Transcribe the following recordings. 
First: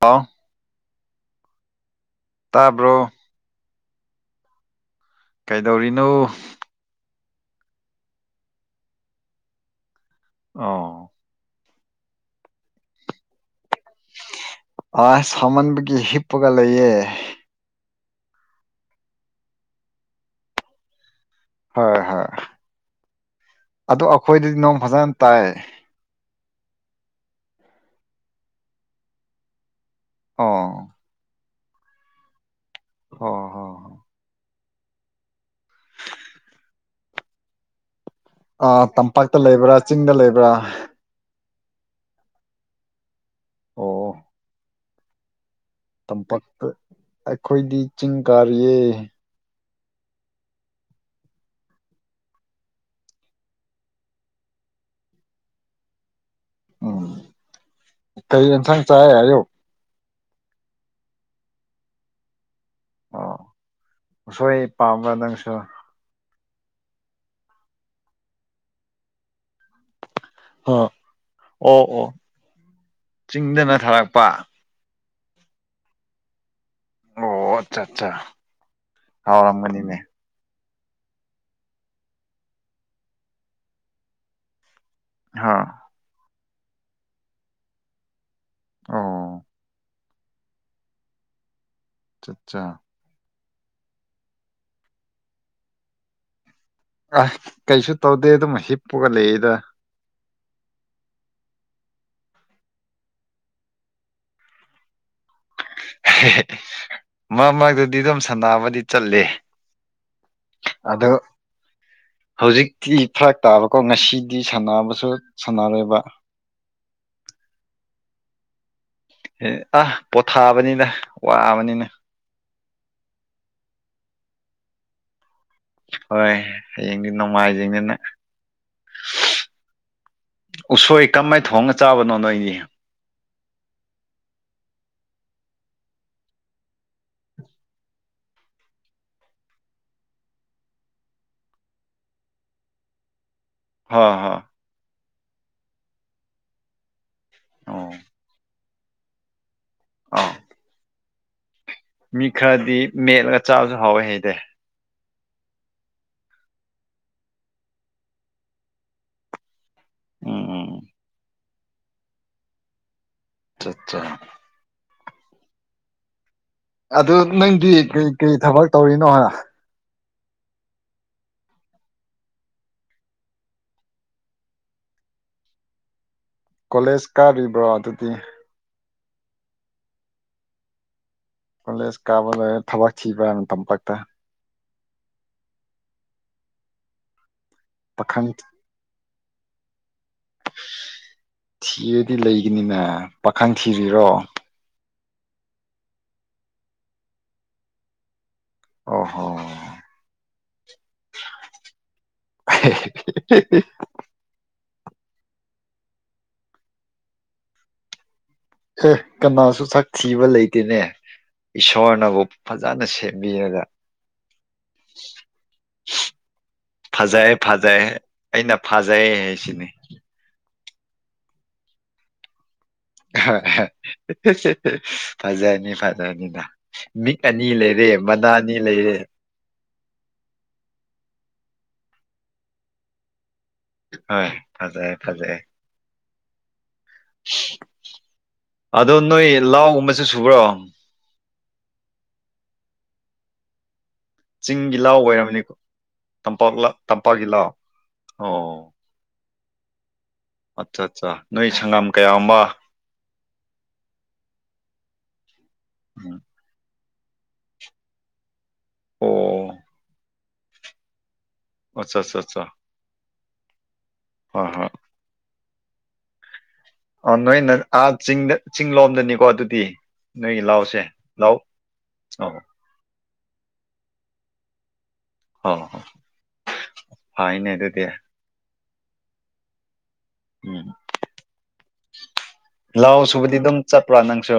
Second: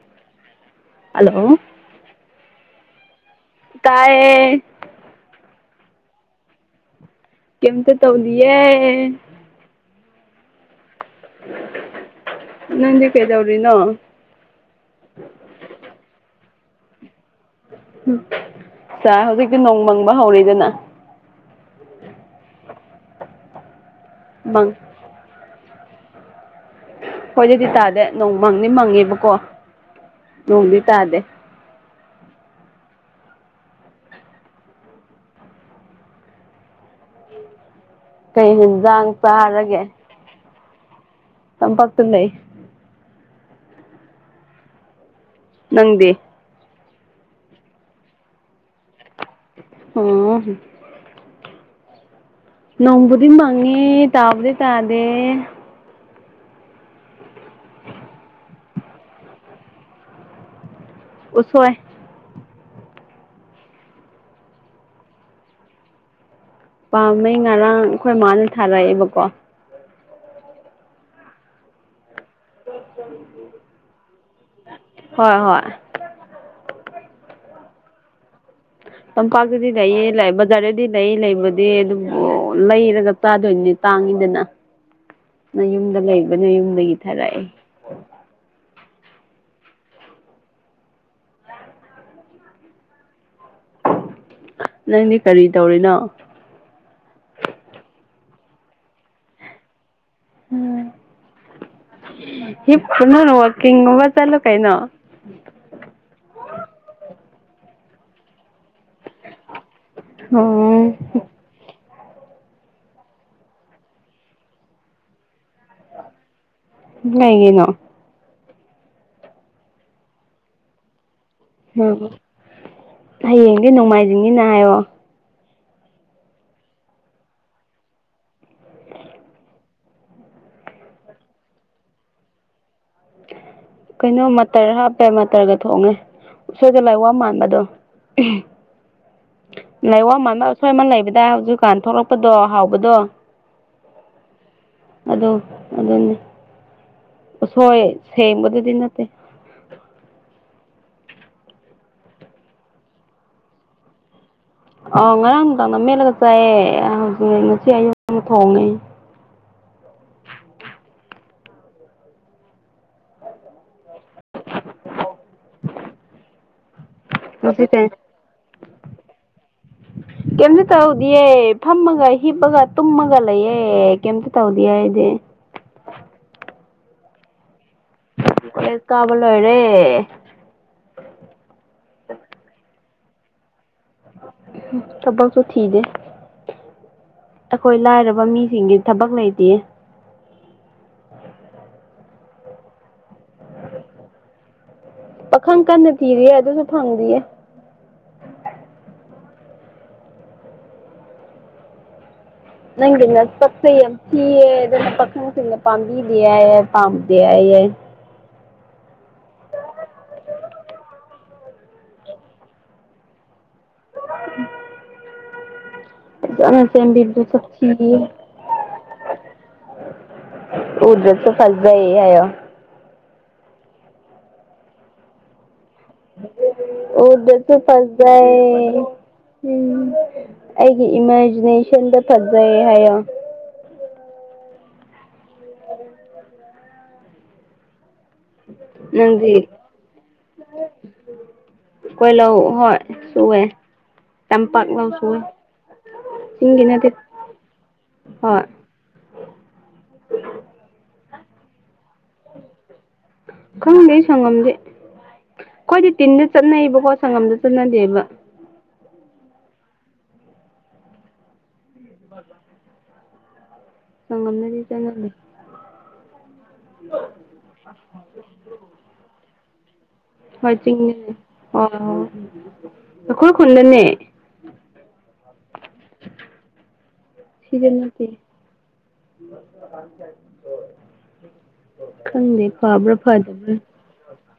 ꯍꯥꯎ hello ꯇꯥꯕ꯭ꯔꯣ ꯇꯥꯢꯌꯦ ꯀꯩꯗꯧꯔꯤꯅꯣ ꯀꯩꯝꯇ ꯇꯧꯗꯤꯌꯦ ꯑꯣ ꯅꯪꯗꯤ ꯀꯩꯗꯧꯔꯤꯅꯣ ꯑ ꯁꯃꯟꯕꯒꯤ ꯍꯤꯞꯄꯒ ꯂꯩꯌꯦ ꯆꯥ ꯍꯧꯖꯤꯛꯇꯤ ꯅꯣꯡ ꯃꯪꯕ ꯍꯧꯔꯦꯗꯅ ꯍꯣꯏ ꯍꯣꯏ ꯑꯗꯨ ꯑꯩꯈꯣꯏꯗꯗꯤ ꯃꯪ ꯅꯣꯡ ꯐꯖꯅ ꯇꯥꯏ ꯈꯣꯢꯗꯗꯤ ꯇꯥꯗꯦ ꯅꯣꯡ ꯃꯪꯗꯤ ꯃꯪꯉꯦꯕꯀꯣ ꯑꯣ ꯅꯣꯡꯗꯤ ꯇꯥꯗꯦ ꯑꯣ ꯍꯣ ꯍꯣ ꯀꯩ ꯑ ꯍꯦꯟꯖꯥꯡ ꯇꯝꯄꯥꯛꯇ ꯂꯩꯕ꯭ꯔꯥ ꯆꯥꯔꯒꯦ ꯆꯤꯡꯗ ꯂꯩꯕ꯭ꯔꯥ ꯇꯝꯄꯥꯛꯇ ꯂꯩ ꯑꯣ ꯅꯪꯗꯤ ꯇꯝꯄꯥꯛꯛ ꯑꯩꯈꯣꯏꯗꯤ ꯆꯤꯡ ꯀꯥꯔꯤꯌꯦ ꯎꯝ ꯅꯣꯡꯕꯨꯗꯤ ꯃꯪꯉꯦ ꯇꯥꯕꯨꯗꯤ ꯇꯥꯗꯦ ꯎꯝ ꯀꯩ ꯏꯟꯁꯥꯡ ꯆꯥꯢ ꯑꯌꯨꯛ ꯎꯁꯣꯢ ꯑꯣ ꯎꯁꯣꯏ ꯄꯥꯝꯕ꯭ꯔꯥ ꯅꯪꯁꯨ ꯄꯥꯝꯃꯦ ꯉꯔꯥꯡ ꯑꯩꯈꯣꯏ ꯃꯥꯅ ꯊꯥꯔꯛꯑꯦꯕꯀꯣ ꯑ ꯑꯣ ꯑꯣ [inaudible] ꯄ [inaudible] ꯍꯣꯏ ꯍꯣꯏ ꯑꯣ ꯑꯆꯥ ꯑꯠꯆꯥ ꯇꯝꯄꯛꯇꯗꯤ ꯍꯥꯎꯔꯝꯒꯅꯤꯅꯦ ꯂꯩꯌꯦ ꯒꯥꯔꯤꯗꯤ ꯂꯩ ꯂꯩꯕꯗꯤ ꯑꯗꯨꯕꯨ ꯂꯩꯔꯒ ꯆꯥꯗꯣꯏꯅꯦ ꯇꯥꯡꯉꯤꯗꯅ ꯍꯥ ꯌꯨꯝꯗ ꯂꯩꯕꯅ ꯌꯨꯝꯗꯒꯤ ꯊꯥꯔꯛꯑꯦ ꯑꯣ ꯑ ꯑꯠ ꯆꯥꯠ ꯆꯥ ꯅꯪꯗꯤ ꯀꯔꯤ ꯇꯧꯔꯤꯅꯣ ꯑꯁ ꯀꯩꯁꯨ ꯇꯧꯗꯦ ꯑꯗꯨꯝ ꯍꯤꯞꯄꯨꯒ ꯂꯩꯌꯦꯗ ꯍꯤꯞꯀꯔꯥꯅꯨ ꯋꯥꯛꯀꯤꯡ ꯒꯨꯝꯕ ꯆꯠꯂꯨ ꯀꯔꯤꯅꯣ ꯃꯔꯛ ꯃꯔꯛꯇꯗꯤ ꯑꯗꯨꯝ ꯁꯅꯥꯕꯗꯤ ꯆꯠꯂꯦ ꯑꯗꯣ ꯑꯣ ꯍꯧꯖꯤꯛꯇꯤ ꯐꯔꯛ ꯇꯥꯕꯀꯣ ꯉꯁꯤꯗꯤ ꯁꯥꯟꯅꯕꯁꯨ ꯁꯥꯟꯅꯔꯣꯏꯕ ꯀꯔꯤꯒꯤꯅꯣ ꯑ ꯄꯣꯊꯥꯕꯅꯤꯗ ꯋꯥꯕꯅꯤꯅ ꯎꯝ ꯍꯌꯦꯡꯗꯤ ꯅꯣꯡꯃꯥꯏꯖꯤꯡꯅꯤꯅ ꯍꯥꯏꯌꯣ ꯍꯣꯏ ꯍꯌꯦꯡꯗꯤ ꯅꯣꯡꯃꯥꯏꯖꯤꯡꯅꯤꯅꯦ ꯎꯁꯣꯏ ꯀꯝꯃꯥꯏ ꯊꯣꯡꯉ ꯆꯥꯕꯅꯣ ꯅꯣꯏꯒꯤ ꯀꯩꯅꯣ ꯃꯇꯇꯔ ꯍꯥꯞꯄꯦ ꯃꯇꯇꯔꯒ ꯊꯣꯡꯉꯦ ꯎꯁꯣꯏꯗ ꯂꯥꯛꯋꯥ ꯃꯥꯟꯕꯥꯕꯗꯣ ꯂꯥꯏꯋꯥ ꯃꯟꯕ ꯑꯁꯣꯏ ꯑꯃꯥ ꯂꯩꯕꯗꯥꯏ ꯍꯧꯖꯤꯛꯀꯥꯟ ꯊꯣꯛꯂꯛꯄꯗꯣ ꯍꯥꯎꯕꯗꯣ ꯍꯥꯥ ꯍꯥꯥ ꯑꯗꯨ ꯑꯗꯨꯅꯦ ꯎꯁꯣꯏ ꯑꯣ ꯁꯦꯡꯕꯗꯨꯗꯤ ꯅꯠꯇꯦ ꯑꯥ ꯃꯤ ꯈꯔꯗꯤ ꯃꯦꯠꯂꯒ ꯆꯥꯕꯁꯨ ꯍꯥꯎꯋꯦ ꯍꯥꯏꯗꯥꯏ ꯑ ꯉꯔꯥꯡ ꯅꯨꯡꯗꯥꯡ ꯅ ꯃꯦꯠꯂꯒ ꯆꯥꯏꯑꯦ ꯍꯧꯖꯤꯛ ꯉꯁꯤ ꯑꯌꯨꯛ ꯊꯣꯡꯉꯦ ꯎꯝ ꯎꯝ ꯑ ꯆꯠ ꯆꯥ ꯑꯗꯨ ꯅꯪꯗꯤ ꯉꯁꯤꯁꯦ ꯀꯩ ꯀꯩ ꯊꯕꯛ ꯇꯧꯔꯤꯅꯣ ꯀꯩꯝꯇ ꯇꯧꯗꯤꯌꯦ ꯐꯝꯃꯒ ꯍꯤꯞꯄꯒ ꯇꯨꯝꯃꯒ ꯂꯩꯌꯦ ꯀꯩꯝꯇ ꯇꯧꯗꯦ ꯍꯥꯏꯗꯤ ꯀꯣꯂꯦꯖ ꯀꯥꯔꯤꯕ꯭ꯔꯣ ꯑꯗꯨꯗꯤ ꯀꯕ ꯂꯣꯏꯔꯦ ꯄꯨꯂꯤꯁ ꯀꯥꯕ ꯂꯩꯔꯦ ꯊꯕꯛ ꯊꯤꯕ꯭ꯔꯥ ꯃꯇꯝ ꯈꯛꯇꯥ ꯊꯕꯛꯁꯨ ꯊꯤꯗꯦ ꯑꯩꯈꯣꯏ ꯂꯥꯏꯔꯕ ꯄꯥꯈꯪ ꯃꯤꯁꯤꯡꯗꯤ ꯊꯕꯛ ꯂꯩꯇꯦ ꯊꯤꯗꯦ [inaudible] ꯊꯤꯔꯗꯤ ꯂꯩꯒꯅꯤꯅꯦ ꯄꯥꯈꯪ ꯊꯤꯔꯤꯔꯣ ꯄꯥꯈꯪ ꯀꯟꯅ ꯊꯤꯔꯤꯌꯦ ꯑꯗꯨꯁꯨ ꯐꯪꯗꯦꯌꯦ ꯑꯣ ꯍꯣ ꯑꯦ ꯅꯪꯒꯤ ꯅꯥꯁꯛꯁꯦ ꯌꯥꯝ ꯊꯤꯌꯦ ꯄꯈꯪꯁꯤꯡꯅ ꯄꯥꯝꯕꯤꯗꯦꯌꯦ ꯄꯥꯝꯇꯦ ꯍꯥꯏꯌꯦ ꯑꯦ ꯀꯅꯥꯁꯨ ꯁꯛ ꯊꯤꯕ ꯂꯩꯇꯦꯅꯦ ꯏꯁꯣꯔꯅꯕꯨ ꯐꯖꯅ ꯁꯦꯝꯕꯤꯔꯒ ꯐꯖꯅ ꯁꯦꯝꯕꯤꯕꯗꯨ ꯐꯖꯩꯑꯦ ꯐꯖꯩ ꯁꯛꯊꯤꯌꯦ ꯑꯩꯅ ꯐꯖꯩ ꯍꯥꯏꯁꯤꯅꯤ ꯎꯗꯔꯁꯨ ꯐꯖꯩ ꯍꯥꯏꯌꯨ ꯍ ꯍꯥ ꯍꯥ ꯐꯖꯅꯤ ꯃꯤꯠ ꯑꯅꯤ ꯎꯗꯁꯨ ꯂꯩꯔꯦ ꯃꯅꯥ ꯑꯅꯤ ꯐꯖꯩ ꯂꯩꯔꯦ ꯎꯝ ꯑꯩꯒꯤ ꯏꯃꯥꯖꯤꯅꯦꯁꯟꯗ ꯐꯖꯩ ꯍꯥꯏꯌꯣ ꯍ ꯐꯖꯩ ꯐꯖꯩ [unintelligible] ꯑꯗꯣ ꯅꯪ ꯅꯣꯏ ꯂꯥꯎꯒꯨꯝꯕꯁꯨ ꯁꯨꯕ꯭ꯔꯣ ꯀꯣꯏ ꯂ ꯍꯣꯏ ꯁꯋꯦ ꯆꯤꯡꯒꯤ ꯂꯥꯎ ꯑꯣꯏꯔꯝꯅꯤꯀꯣ ꯆꯤꯡꯒꯤ ꯇꯝꯄꯂ ꯅꯠꯇꯦ ꯇꯝꯄꯒꯤꯂ ꯑꯣ ꯎ ꯑꯠꯆꯥ ꯑꯠꯆꯥ ꯅꯣꯏ ꯁꯪꯒꯥꯝ ꯀꯌꯥ ꯈꯪꯗꯦ ꯁꯪꯉꯝꯗꯦ ꯑꯩꯈꯣꯏꯗꯤ ꯇꯤꯟꯗ ꯆꯠꯅꯩꯕꯀꯣ ꯁꯪꯉꯝꯗ ꯆꯠꯅꯗꯦꯕ ꯑꯣ ꯑꯆꯥ ꯑꯆꯥ ꯑꯆꯥ ꯁꯒꯝꯅꯔꯤ ꯆꯦ ꯑ ꯅꯣꯏꯅ ꯑꯥ ꯆꯤꯡꯗ ꯆꯤꯡ ꯂꯣꯝꯗꯅꯤꯀꯣ ꯑꯗꯨꯗꯤ ꯅꯣꯏꯒꯤ ꯍꯆ ꯂꯥꯎꯁꯦ ꯂꯥꯎ ꯑꯧ ꯑꯣꯈꯣꯏ ꯈꯨꯟꯗꯅꯦ ꯍ ꯍꯥꯏꯅꯦ ꯑꯗꯨꯗꯤ ꯎ ꯎꯝ ꯈꯪꯗꯦ ꯐꯕ꯭ꯔꯥ ꯂꯥꯎ ꯁꯨꯕꯗꯤ ꯑꯗꯨꯝ ꯆꯠꯄ꯭ꯔꯥ ꯅꯪꯁꯨ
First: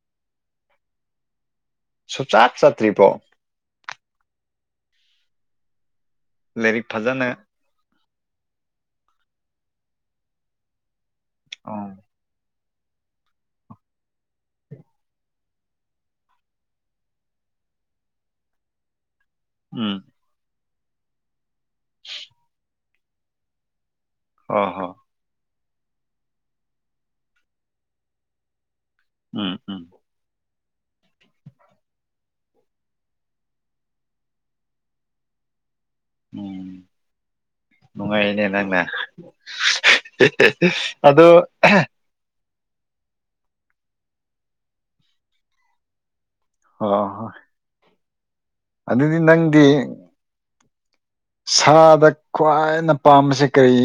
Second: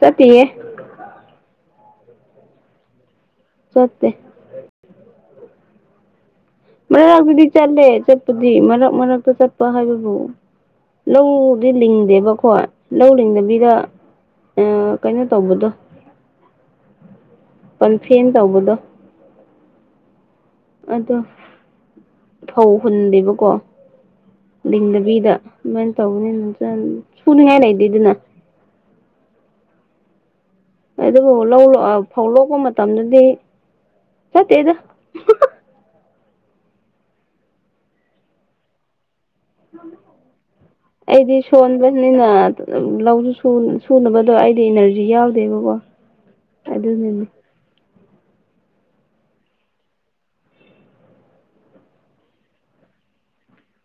ꯆꯇꯤꯦ ꯁꯨꯆꯥꯠ ꯆꯇ꯭ꯔꯤꯄꯣ ꯁꯁꯦ ꯂꯥꯏꯔꯤꯛ ꯐꯖꯅ ꯃꯔꯛꯇꯨꯗꯤ ꯆꯠꯂꯦ ꯆꯠꯄꯗꯤ ꯃꯔꯛ ꯃꯔꯛꯇ ꯆꯠꯄ ꯍꯥꯏꯕꯕꯨ ꯂꯧꯗꯤ ꯑꯣ ꯂꯤꯡꯗꯦꯕꯀꯣ ꯂꯧ ꯂꯤꯡꯗꯕꯤꯗ ꯀꯩꯅꯣ ꯇꯧꯕꯗꯣ ꯄꯟꯐꯅ ꯇꯧꯕꯗꯣ ꯎꯝ ꯑꯗꯣ [unintelligible] ꯎꯧ ꯍꯨꯟꯗꯦꯕꯀꯣ ꯍꯣ ꯍꯣ ꯂꯤꯡꯗꯕꯤꯗ ꯑꯗꯨꯃꯥꯏꯅ ꯇꯧꯅꯤ ꯑꯗꯨ ꯁꯨꯅꯤꯉꯥꯏ ꯂꯩꯇꯦ ꯑꯗꯨꯅ ꯎꯝ ꯎꯝ ꯑꯗꯨꯕꯨ ꯐꯧ ꯂꯣꯛꯄ ꯃꯇꯝꯗꯗꯤ ꯆꯠꯇꯦꯗ ꯎꯝ ꯅꯨꯡꯉꯥꯏꯅꯦꯦ ꯅꯪꯅ ꯑꯗꯣ ꯑꯩꯗꯤ ꯁꯣꯟꯣꯟꯕꯅꯤꯅ ꯎ ꯂꯧꯁꯨ ꯁꯨꯅꯕꯗꯣ ꯑꯩꯗꯤ ꯏꯅꯔꯖꯤ ꯌꯥꯎꯗꯦꯕꯀꯣ ꯍ ꯍ ꯑꯗꯨꯅꯅꯤ ꯑꯗꯨꯗꯤ ꯅꯪꯗꯤ ꯁꯥꯗ ꯈ꯭ꯋꯥꯏꯅ ꯄꯥꯝꯕꯁꯦ ꯀꯔꯤ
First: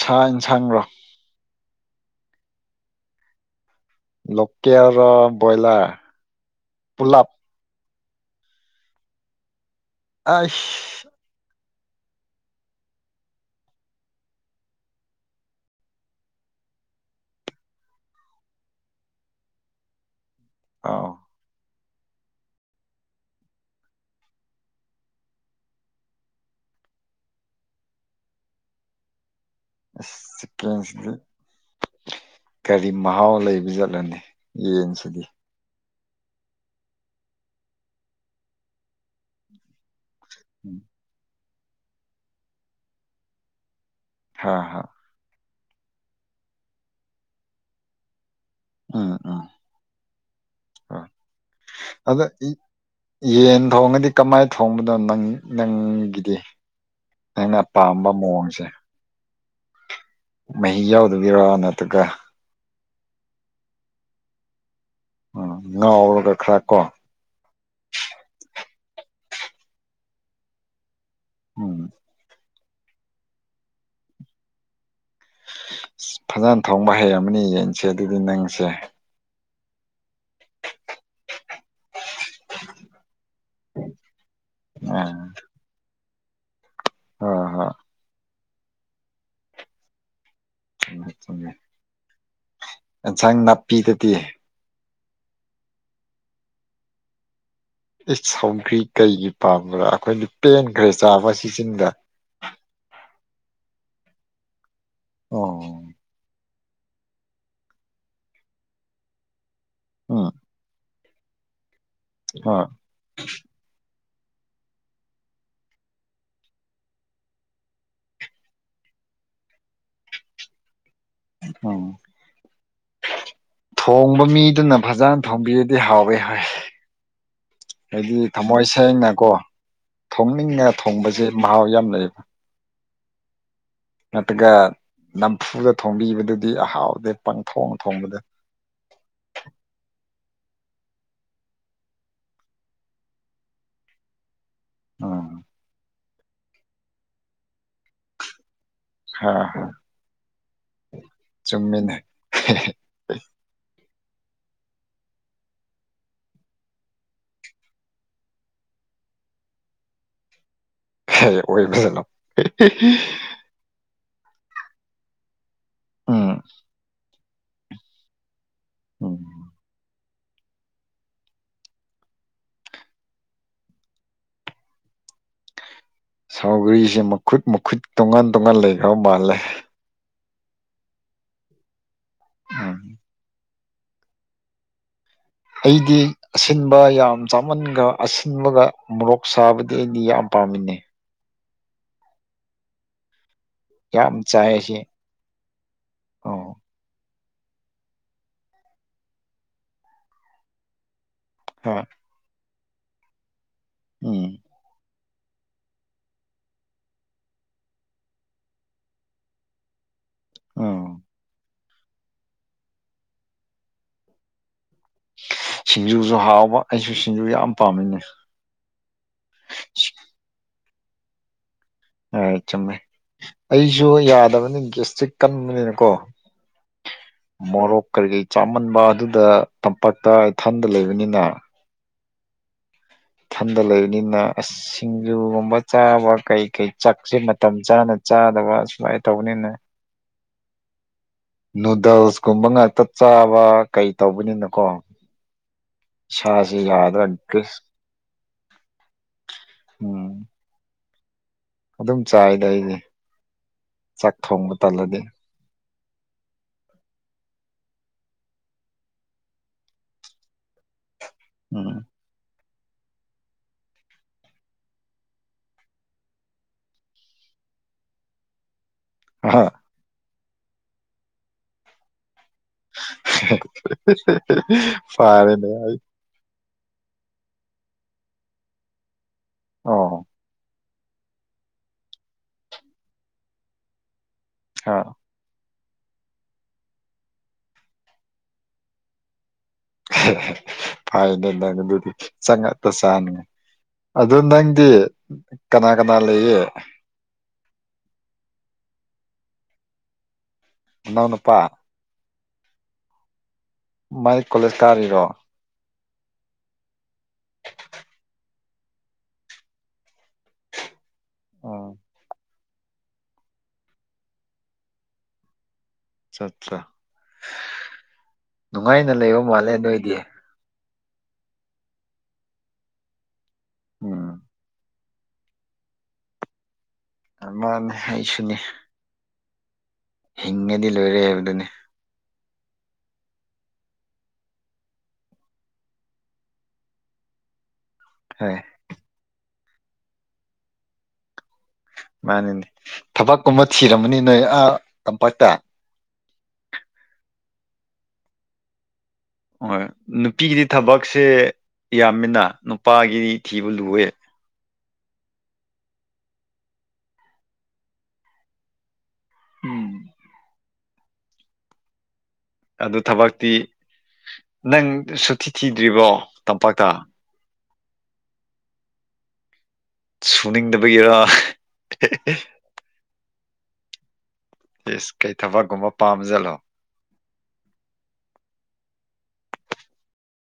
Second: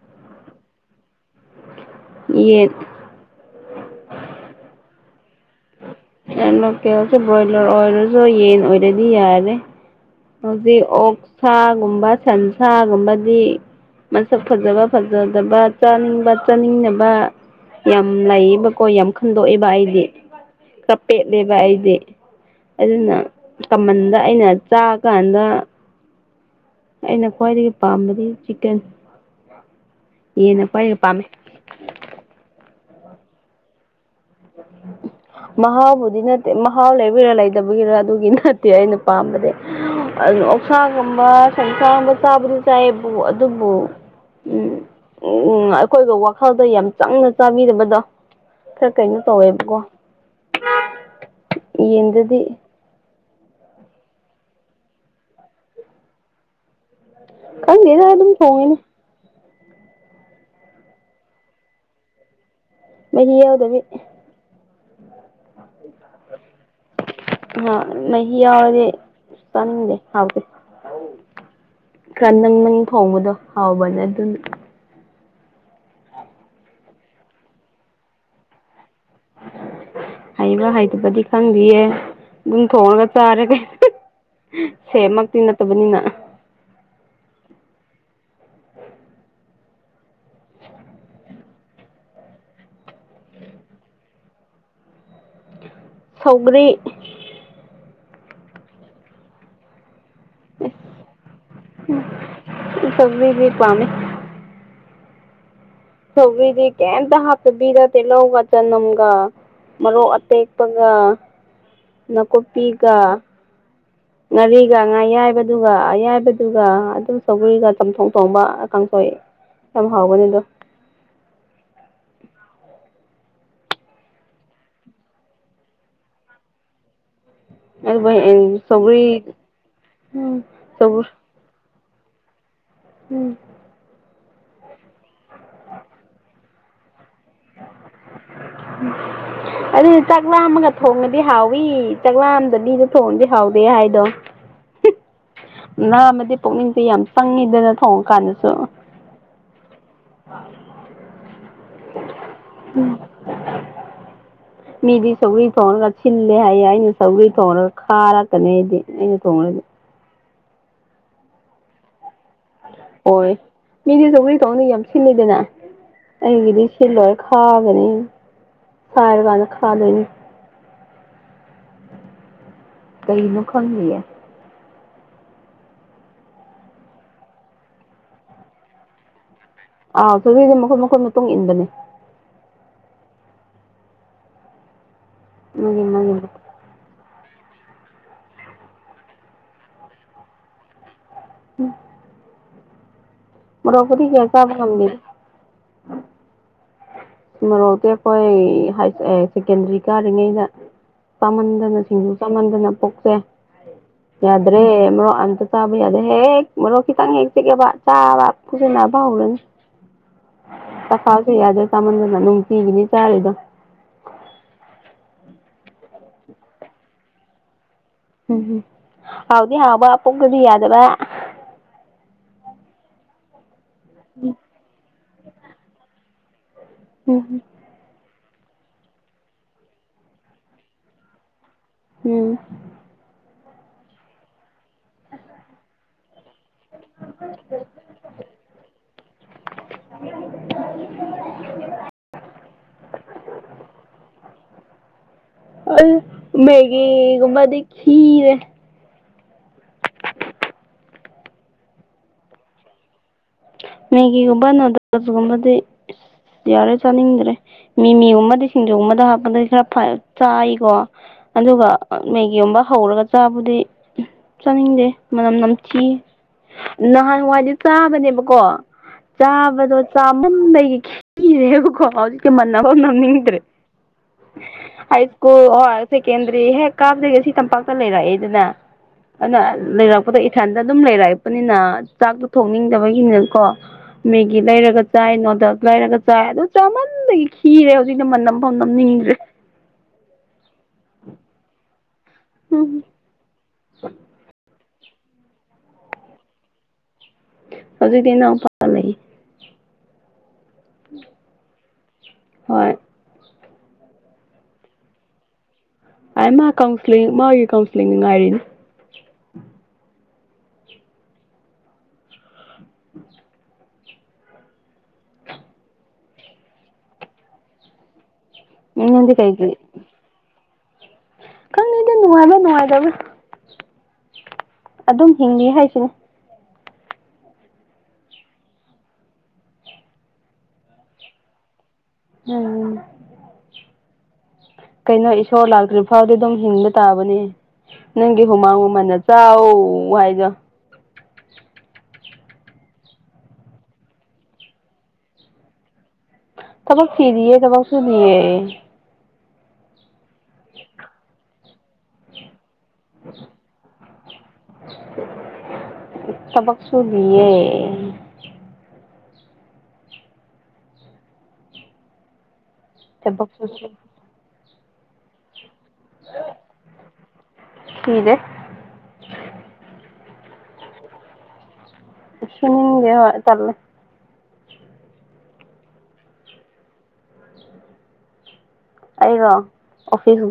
ꯁꯥ ꯌꯦꯟꯁꯥꯡꯅꯣ [unintelligible] ꯌꯦꯠ ꯂꯀꯦꯜ ꯔ ꯕ꯭ꯔꯣꯏꯂꯔ ꯂꯣꯀꯦꯜꯁꯦ ꯕ꯭ꯔꯣꯏꯂꯔ ꯑꯣꯏꯔꯁꯨ ꯌꯦꯟ ꯑꯣꯏꯔꯗꯤ ꯌꯥꯔꯦ ꯍꯧꯖꯤꯛ ꯑꯩꯁ ꯑꯣꯛꯁꯒꯨꯝꯕ ꯁꯟꯁꯥꯒꯨꯝꯕꯗꯤ ꯃꯁꯛ ꯐꯖꯕ ꯐꯖꯗꯕ ꯆꯥꯅꯤꯡꯕ ꯆꯥꯅꯤꯡꯗꯕ ꯌꯥꯝ ꯂꯩꯌꯦꯕꯀꯣ ꯌꯥꯝ ꯈꯟꯗꯣꯛꯑꯦꯕ ꯑꯩꯗꯤ ꯈꯔ ꯑꯥꯎ ꯄꯦꯠꯂꯦꯕ ꯑꯩꯗꯤ ꯑꯗꯨꯅ ꯀꯃꯟꯗ ꯑꯩꯅ ꯆꯥꯛ ꯀꯥꯟꯗ ꯑꯩꯅ ꯈ꯭ꯋꯥꯏꯗꯒꯤ ꯄꯥꯝꯕꯗꯤ ꯆꯤꯛꯀꯟ ꯑꯁ ꯌꯦꯅ ꯈ꯭ꯋꯥꯏꯗꯒꯤ ꯆꯤꯛꯀꯟꯁꯤꯗꯤ ꯄꯥꯝꯃꯦ ꯀꯔꯤ ꯃꯍꯥꯎ ꯂꯩꯕ ꯆꯠꯂꯅꯤ ꯌꯦꯟꯁꯤꯗꯤ ꯑꯗꯨꯗꯤ ꯅꯠꯇꯦ ꯃꯍꯥꯎ ꯂꯩꯕꯒꯤꯔꯥ ꯂꯩꯇꯕꯒꯤꯔꯥ ꯑꯗꯨꯒꯤ ꯅꯠꯇꯦ ꯑꯩꯅ ꯄꯥꯝꯕꯗꯤ ꯑꯗꯨ ꯎꯝ ꯑꯣꯛꯁꯥꯒꯨꯝꯕ ꯁꯪꯁꯥꯒꯨꯝꯕ ꯆꯥꯕꯗꯤ ꯆꯥꯏꯌꯦꯕꯨ ꯑꯗꯨꯕꯨ ꯍꯥꯥ ꯎꯝ ꯍꯥ ꯎꯝ ꯑꯩꯈꯣꯏꯒ ꯋꯥꯈꯜꯗ ꯌꯥꯝ ꯆꯪꯅ ꯆꯥꯕꯤꯔꯕꯗꯣ ꯎꯝ ꯀꯩꯅꯣ ꯎꯝ ꯇꯧꯋꯦꯕꯀꯣ ꯍꯣꯏ ꯑꯗꯣ ꯌꯦꯟꯗꯗꯤ ꯏ- ꯌꯦꯟ ꯊꯣꯡꯉꯗꯤ ꯀꯃꯥꯏ ꯊꯣꯡꯕꯅꯣ ꯅꯪꯒꯤꯗꯤ ꯑꯩꯅ ꯈꯪꯗꯦꯗ ꯄꯥꯝꯕ ꯑꯗꯨꯝ ꯃꯑꯣꯡꯁꯦ ꯊꯣꯡꯉꯤꯅꯤ ꯃꯍꯤ ꯌꯥꯎꯗꯕꯤꯔ ꯅꯠꯇꯒ ꯃꯍꯤ ꯌꯥꯎꯗꯕꯤ ꯎꯝ ꯉꯥꯎꯔꯒ ꯈꯔ ꯀꯣ ꯑ ꯃꯌꯥ ꯑꯣꯏꯦ ꯆꯅꯤꯡꯗꯦ ꯍꯗꯤ ꯎꯝ ꯀꯪ ꯃ ꯐꯣꯡꯕꯗꯣ ꯍꯥꯎꯕꯅꯦ ꯑꯗꯨꯅ ꯐꯖꯅ ꯊꯣꯡꯕ ꯍꯩ ꯑꯃꯅꯤ ꯌꯦꯟꯁꯦ ꯑꯗꯨꯗꯤ ꯅꯪꯁꯦ ꯍꯩꯕ ꯍꯩꯗꯨꯕꯗꯤ ꯈꯪꯕꯤꯌꯦ ꯑꯗꯨꯝ ꯊꯣꯡꯉꯒ ꯆꯥꯔꯦ ꯀ ꯁꯦꯝꯃꯛꯇꯤ ꯅꯠꯇꯕꯅꯤꯅ ꯑꯝ ꯍꯝ ꯎꯃꯦ ꯑꯦꯟꯁꯥꯡ ꯅꯥꯄꯤꯗꯗꯤ ꯁꯧꯔꯤ ꯑꯩ ꯁꯥꯎꯈ꯭ꯔꯤ ꯀꯔꯤꯒꯤ ꯄꯥꯝꯕ꯭ꯔꯥ ꯑꯩꯈꯣꯏꯅ ꯄꯦꯟꯈ꯭ꯔꯦ ꯆꯥꯕ ꯁꯤꯖꯤꯟꯗ ꯄꯥꯝꯃꯤ ꯑꯣ ꯁꯧꯔꯤꯗꯤ ꯀꯗ ꯍꯀꯕꯤꯔ ꯇ ꯂꯧꯒ ꯆꯅꯝꯒꯥ ꯃꯔꯣ ꯎꯝ ꯑꯇꯦꯛꯦꯛꯄꯒ ꯍꯣꯏ ꯅꯅꯥꯀꯣꯄꯤꯒ ꯉꯥꯔꯤꯒ ꯉꯥ ꯑꯌꯥꯏꯕꯗꯨꯒ ꯑꯌꯥꯏꯕꯗꯨꯒ ꯑꯗꯨꯝ ꯆꯒꯔꯤꯒ ꯆꯝꯊꯣꯡ ꯊꯣꯡꯕ ꯀꯥꯡꯊ ꯍꯣꯏ ꯌꯥꯝ ꯍꯥꯎꯒꯅꯤꯗꯣ ꯑꯣ ꯊꯣꯡꯕ ꯃꯤꯗꯨꯅ ꯐꯖꯅ ꯊꯣꯡꯕꯤꯔꯗꯤ ꯍꯥꯎꯋꯦ ꯍꯥꯏ ꯑꯗꯨꯒ ꯍꯥꯏꯗꯤ ꯊꯝꯃꯣꯏ ꯁꯧꯒ꯭ꯔꯤ ꯁꯦꯡꯅꯀꯣ ꯎꯝ ꯊꯣꯡꯅꯤꯡꯅ ꯁꯧꯒ꯭ꯔꯤ ꯊꯣꯡꯕꯁꯦ ꯃꯍꯥꯎ ꯌꯥꯝ [unintelligible] [inaudible] ꯎꯝ ꯅꯠꯇ꯭ꯔꯒ ꯅꯝꯐꯨꯗ ꯊꯣꯡꯝꯕꯤꯕꯗꯨꯗꯤ ꯑꯍꯥꯎꯗ ꯄ ꯊꯣꯡ ꯊꯣꯡꯕꯗ ꯆꯥꯛꯂꯥꯝ ꯑꯃꯒ ꯊꯣꯡꯉꯗꯤ ꯍꯥꯎꯏꯤ ꯆꯥꯛꯂꯥꯝꯗ ꯅꯤꯗ ꯊꯣꯡꯉꯗꯤ ꯍꯥꯎꯗꯦ ꯍꯥꯏꯗꯣ ꯑ [unintelligible] [inaudible] ꯉꯅꯥ ꯑꯃꯗꯤ ꯄꯨꯛꯅꯤꯡꯁꯦ ꯌꯥꯝ ꯆꯪꯉꯤꯗꯅ ꯊꯣꯡꯉ ꯀꯥꯟꯗꯁꯨ ꯍ ꯍ ꯆꯃꯤꯅꯦ ꯎꯝ ꯃꯤꯗꯤ ꯁꯧꯒ꯭ꯔꯤ ꯊꯣꯡꯉꯒ ꯁꯤꯜꯂꯦ ꯍꯥꯏꯌꯦꯦ ꯑꯩꯅ ꯁꯧꯒ꯭ꯔꯤ ꯊꯣꯡꯉꯒ ꯈꯥꯔꯛꯀꯅꯤ ꯍꯥꯏꯗꯤ ꯑꯩꯅ ꯊꯣꯡꯉ [unintelligible] [inaudible] ꯍ ꯑꯣꯏ ꯖꯣ [inaudible] ꯍꯣꯏ ꯃꯤꯗꯤ ꯆꯒꯔꯤ ꯇꯧꯅ ꯌꯥꯝ ꯁꯤꯜꯂꯤꯗꯅ ꯎꯝ ꯑꯩꯒꯤꯗꯤ ꯁꯤꯜ ꯂꯣꯏ ꯈꯥꯒꯅꯤ ꯁꯥꯏꯔꯀꯥꯟꯗ ꯎꯝ ꯈꯥꯗꯣꯏꯅꯤ ꯀꯩꯅ ꯈꯪꯉꯌꯦ ꯁꯥꯎꯒꯔꯤꯁꯦ ꯃꯈꯨꯠ ꯃꯈꯨꯠ ꯇꯣꯉꯥꯟ ꯇꯣꯉꯥꯟ ꯂꯩꯈ꯭ꯔꯕ ꯃꯥꯜꯂꯦ ꯑꯥ ꯁꯁꯦ ꯃꯈꯣꯏꯠ ꯃꯈꯣꯏ ꯃꯇꯨꯡ ꯏꯟꯕꯅꯦ ꯎꯝ ꯃꯥꯒꯤ ꯑꯩꯗꯤ ꯃꯥꯒꯤ ꯑꯁꯤꯟꯕ ꯌꯥꯝ ꯆꯥꯃꯟꯒ ꯑꯁꯤꯟꯕꯒ ꯃꯣꯔꯣꯛ ꯁꯥꯕꯗꯤ ꯑꯩꯗꯤ ꯌꯥꯝ ꯄꯥꯝꯃꯤꯟꯅꯩ ꯎꯝ ꯃꯔꯣꯛ ꯄꯩꯗꯤ ꯌꯥꯝ ꯆꯥꯏ ꯆꯥꯖ ꯑꯁꯤ ꯉꯝꯗꯦꯗ ꯑꯣ ꯃꯣꯔꯣꯛꯇꯤ ꯑꯩꯈꯣꯏ ꯍꯥꯢꯁ ꯁꯦꯀꯦꯟꯗꯔꯤ ꯀꯥꯔꯤꯉꯩꯗ ꯆꯥꯃꯟꯗꯅ ꯍꯣꯏ ꯁꯤꯡꯖꯨ ꯆꯥꯃꯟꯗꯅ ꯄꯨꯛꯁꯦ ꯎꯝ ꯌꯥꯗ꯭ꯔꯦ ꯃꯣꯔꯣꯛ ꯑꯝꯇ ꯆꯥꯕ ꯌꯥꯗ꯭ꯔꯦ ꯍꯦꯛꯦꯛ ꯃꯔꯣ ꯈꯤꯇꯪ ꯍꯦꯛ ꯆꯤꯛꯑꯕ ꯆꯥꯕ ꯄꯨꯛꯁꯦ ꯅꯥꯕ ꯍꯧꯔꯅꯤ ꯎꯝ ꯆꯈꯥꯎꯁꯦ ꯌꯥꯗ꯭ꯔꯦ ꯆꯥꯃꯟꯗꯅ ꯅꯨꯡꯇꯤꯒꯤꯗꯤ ꯆꯥꯔꯤ ꯑꯗꯣ ꯁꯤꯡꯖꯨꯁꯨ ꯍꯥꯎꯕ ꯑꯩꯁꯨ ꯁꯤꯡꯖꯨ ꯌꯥꯝ ꯄꯥꯝꯃꯤꯅꯦ ꯎꯝꯝ ꯍꯥꯎꯗꯤ ꯍꯥꯎꯕ ꯄꯨꯡꯇꯗꯤ ꯌꯥꯗꯕ ꯆꯨꯝꯃꯦ ꯑꯩꯁꯨ ꯌꯥꯗꯕꯅꯤ ꯒꯦꯁꯇ꯭ꯔꯤꯛ ꯀꯟꯕꯅꯤꯅꯀꯣ ꯎꯝ ꯃꯣꯔꯣ ꯀꯒꯩ ꯆꯥꯃꯟꯕ ꯑꯗꯨꯗ ꯇꯝꯄꯥꯛꯛꯇ ꯏꯊꯟꯗ ꯂꯩꯕꯅꯤꯅ ꯎꯝ ꯊꯟꯗ ꯂꯩꯕꯅꯤꯅ ꯑꯁ ꯁꯤꯡꯖꯨꯒꯨꯝꯕ ꯆꯥꯕ ꯀꯩꯀꯩ ꯆꯛꯁꯦ ꯃꯇꯝ ꯆꯥꯅ ꯆꯥꯗꯕ ꯁꯨꯃꯥꯏ ꯇꯧꯅꯤꯅ ꯅꯨꯗꯜꯁ ꯀꯨꯝꯕ ꯉꯥꯛꯇ ꯆꯥꯕ ꯀꯩ ꯇꯧꯕꯅꯤꯅꯣꯀꯣ ꯑꯩ ꯃꯦꯒꯤꯒꯨꯕꯗꯤ ꯒ꯭ꯔꯤꯁ ꯈꯤꯔꯦ ꯎꯝ ꯑꯗꯨꯝ ꯆꯥꯏꯗ ꯑꯩꯗꯤ ꯆꯥꯛ ꯃꯦꯒꯤꯒꯨꯝꯕ ꯊꯣꯡꯕ ꯇꯜꯂꯗꯤ ꯅꯨꯗꯜꯁꯒꯨꯝꯕꯗꯤ [unintelligible] ꯌꯥꯔꯦ ꯆꯥꯅꯤꯡꯗ꯭ꯔꯦ ꯃꯤꯃꯤꯒꯨꯝꯕꯗꯤ ꯁꯤꯡꯖꯨꯒꯨꯝꯕꯗ ꯍꯥꯞꯄꯗ ꯈꯔ ꯆꯥꯏꯀꯣ ꯑꯗꯨꯒ ꯎꯝ ꯃꯦꯒꯤꯒꯨꯝꯕ ꯍꯧꯔꯒ ꯆꯥꯕꯨꯗꯤ ꯆꯥꯅꯤꯡꯗꯦ ꯃꯅꯝ ꯅꯝꯊꯤ ꯅꯍꯥꯟꯋꯥꯏꯗꯤ ꯆꯥꯕꯅꯦ ꯑꯃꯨꯛ ꯀꯣ ꯑꯍ ꯆꯥꯕꯗꯣ ꯆꯥꯃꯟꯕꯒꯤ ꯈꯤꯔꯦꯕꯀꯣ ꯍꯧ [unintelligible] ꯍꯥꯏ ꯁ꯭ꯀꯨꯜ ꯐꯔꯦꯅꯦ ꯍꯣ ꯑꯩ ꯁꯦꯀꯦꯟꯗꯔꯤ ꯍꯦꯛ ꯀꯥꯕꯗꯩ ꯑꯁꯤ ꯇꯝꯄꯥꯛꯇ ꯂꯩꯔꯛꯑꯦꯗꯅ ꯑꯗꯨꯅ ꯑꯣ ꯂꯩꯔꯛꯄꯗ ꯏꯊꯟ ꯇ ꯑꯗꯨꯝ ꯂꯩꯔꯛꯏꯄꯅꯤꯅ ꯆꯥꯛꯇꯣ ꯊꯣꯡꯅꯤꯡꯗꯕꯒꯤꯅꯀꯣ ꯃꯦꯒꯤ ꯑ ꯂꯩꯔꯒ ꯆꯥꯏ ꯅꯣꯗꯜ ꯂꯩꯔꯒ ꯆꯥꯏ ꯑꯗꯨ ꯆꯥꯃꯟꯕꯒꯤ ꯈꯤꯔꯦ ꯍꯧꯖꯤꯛꯅ ꯃꯥꯟꯅꯝ ꯐꯥꯎ ꯅꯝꯅꯤꯡꯗ꯭ꯔꯦ ꯐꯥꯏꯅꯦ ꯅꯪ ꯑꯗꯨꯗꯤ ꯆꯥꯛ ꯎꯝ ꯉꯛꯇ ꯆꯥꯅꯤꯡ ꯑꯗꯨ ꯅꯪ ꯪꯗꯤ ꯀꯅꯥ ꯀꯅꯥ ꯂꯩꯌꯦ ꯍꯧꯖꯤꯛꯇꯤ ꯢꯅꯥꯎꯄꯥꯒ ꯂꯩꯌꯦ ꯅꯅꯥꯎ ꯅꯨꯄꯥ ꯍꯣꯏ ꯃꯥꯏ ꯀꯣꯂꯦꯖ ꯀꯥꯔꯤꯔꯣ ꯑ ꯃꯥ ꯀꯥꯎꯟꯁ꯭ꯂꯤꯡ ꯃꯥꯒꯤ ꯀꯥꯎꯟꯁꯂ꯭ꯤꯡ ꯉꯥꯏꯔꯤꯅꯤ ꯑꯣ ꯑꯠꯆꯥ ꯑꯠꯆꯥ ꯎꯝ ꯅꯨꯡꯉꯥꯏꯅ ꯅꯪꯗꯤ ꯂꯩꯕ ꯀꯩꯒꯤ ꯃꯥꯜꯂꯦ ꯅꯣꯢꯗꯤ ꯈꯪꯗꯦꯗ ꯅꯨꯡꯉꯥꯏꯕ ꯅꯨꯡꯉꯥꯏꯇꯕ꯭ꯔꯥ ꯎꯝ ꯑꯗꯨꯝ ꯍꯤꯡꯉꯤ ꯍꯥꯏꯁꯤꯅꯦ ꯑ ꯃꯥꯅꯦ ꯑꯩꯁꯨꯅꯦ ꯍꯤꯡꯉꯗꯤ ꯂꯣꯏꯔꯦ ꯍꯥꯏꯕꯗꯨꯅꯦ ꯎꯝ ꯀꯩꯅꯣ ꯏꯁꯣꯔ ꯂꯥꯛꯇ꯭ꯔꯤ ꯐꯥꯎꯗꯤ ꯑꯗꯨꯝ ꯍꯤꯡꯕ ꯇꯥꯕꯅꯦ ꯅꯪꯒꯤ ꯍꯣꯏ ꯍꯨꯃꯥꯡ ꯃꯃꯟꯅ ꯆꯥꯎꯋꯣ [unintelligible] ꯃꯥꯅꯤꯅꯦ ꯊꯕꯛꯀꯨꯝꯕ ꯊꯤꯔꯝꯕꯅꯤꯅꯦ ꯅꯣꯢ ꯑꯥ ꯇꯝꯄꯥꯛꯇ ꯊꯕꯛ ꯊꯤꯖꯤꯌꯦ ꯊꯕꯛ ꯁꯨꯗꯤꯌꯦ ꯍꯣꯏ ꯅꯨꯄꯤꯒꯤꯗꯤ ꯊꯕꯛꯁꯦ ꯌꯥꯝꯃꯤꯅ ꯅꯨ ꯄꯥꯒꯤꯗꯤ ꯊꯤꯕ ꯂꯨꯋꯦ ꯁꯕꯛꯁꯨꯨꯔꯤꯌꯦ ꯎꯝ ꯑꯗꯨ ꯊꯕꯛꯇꯤ ꯊꯕꯛꯁꯨ ꯅꯪ ꯁꯨꯊꯤ ꯊꯤꯗ꯭ꯔꯤꯕꯣ ꯇꯝꯄꯥꯛꯇ ꯐꯤꯗꯅꯦ ꯁꯨꯅꯤꯡꯗꯕꯒꯤꯔꯥ ꯁꯤꯅꯅꯤꯡꯒꯦ ꯍꯣꯏ ꯇꯂꯦ ꯏꯁ ꯀꯩ ꯊꯕꯛꯀꯨꯝꯕ ꯄꯥꯝꯁꯤꯂꯣ ꯑꯩꯒꯣ ꯑꯣꯐꯤꯁ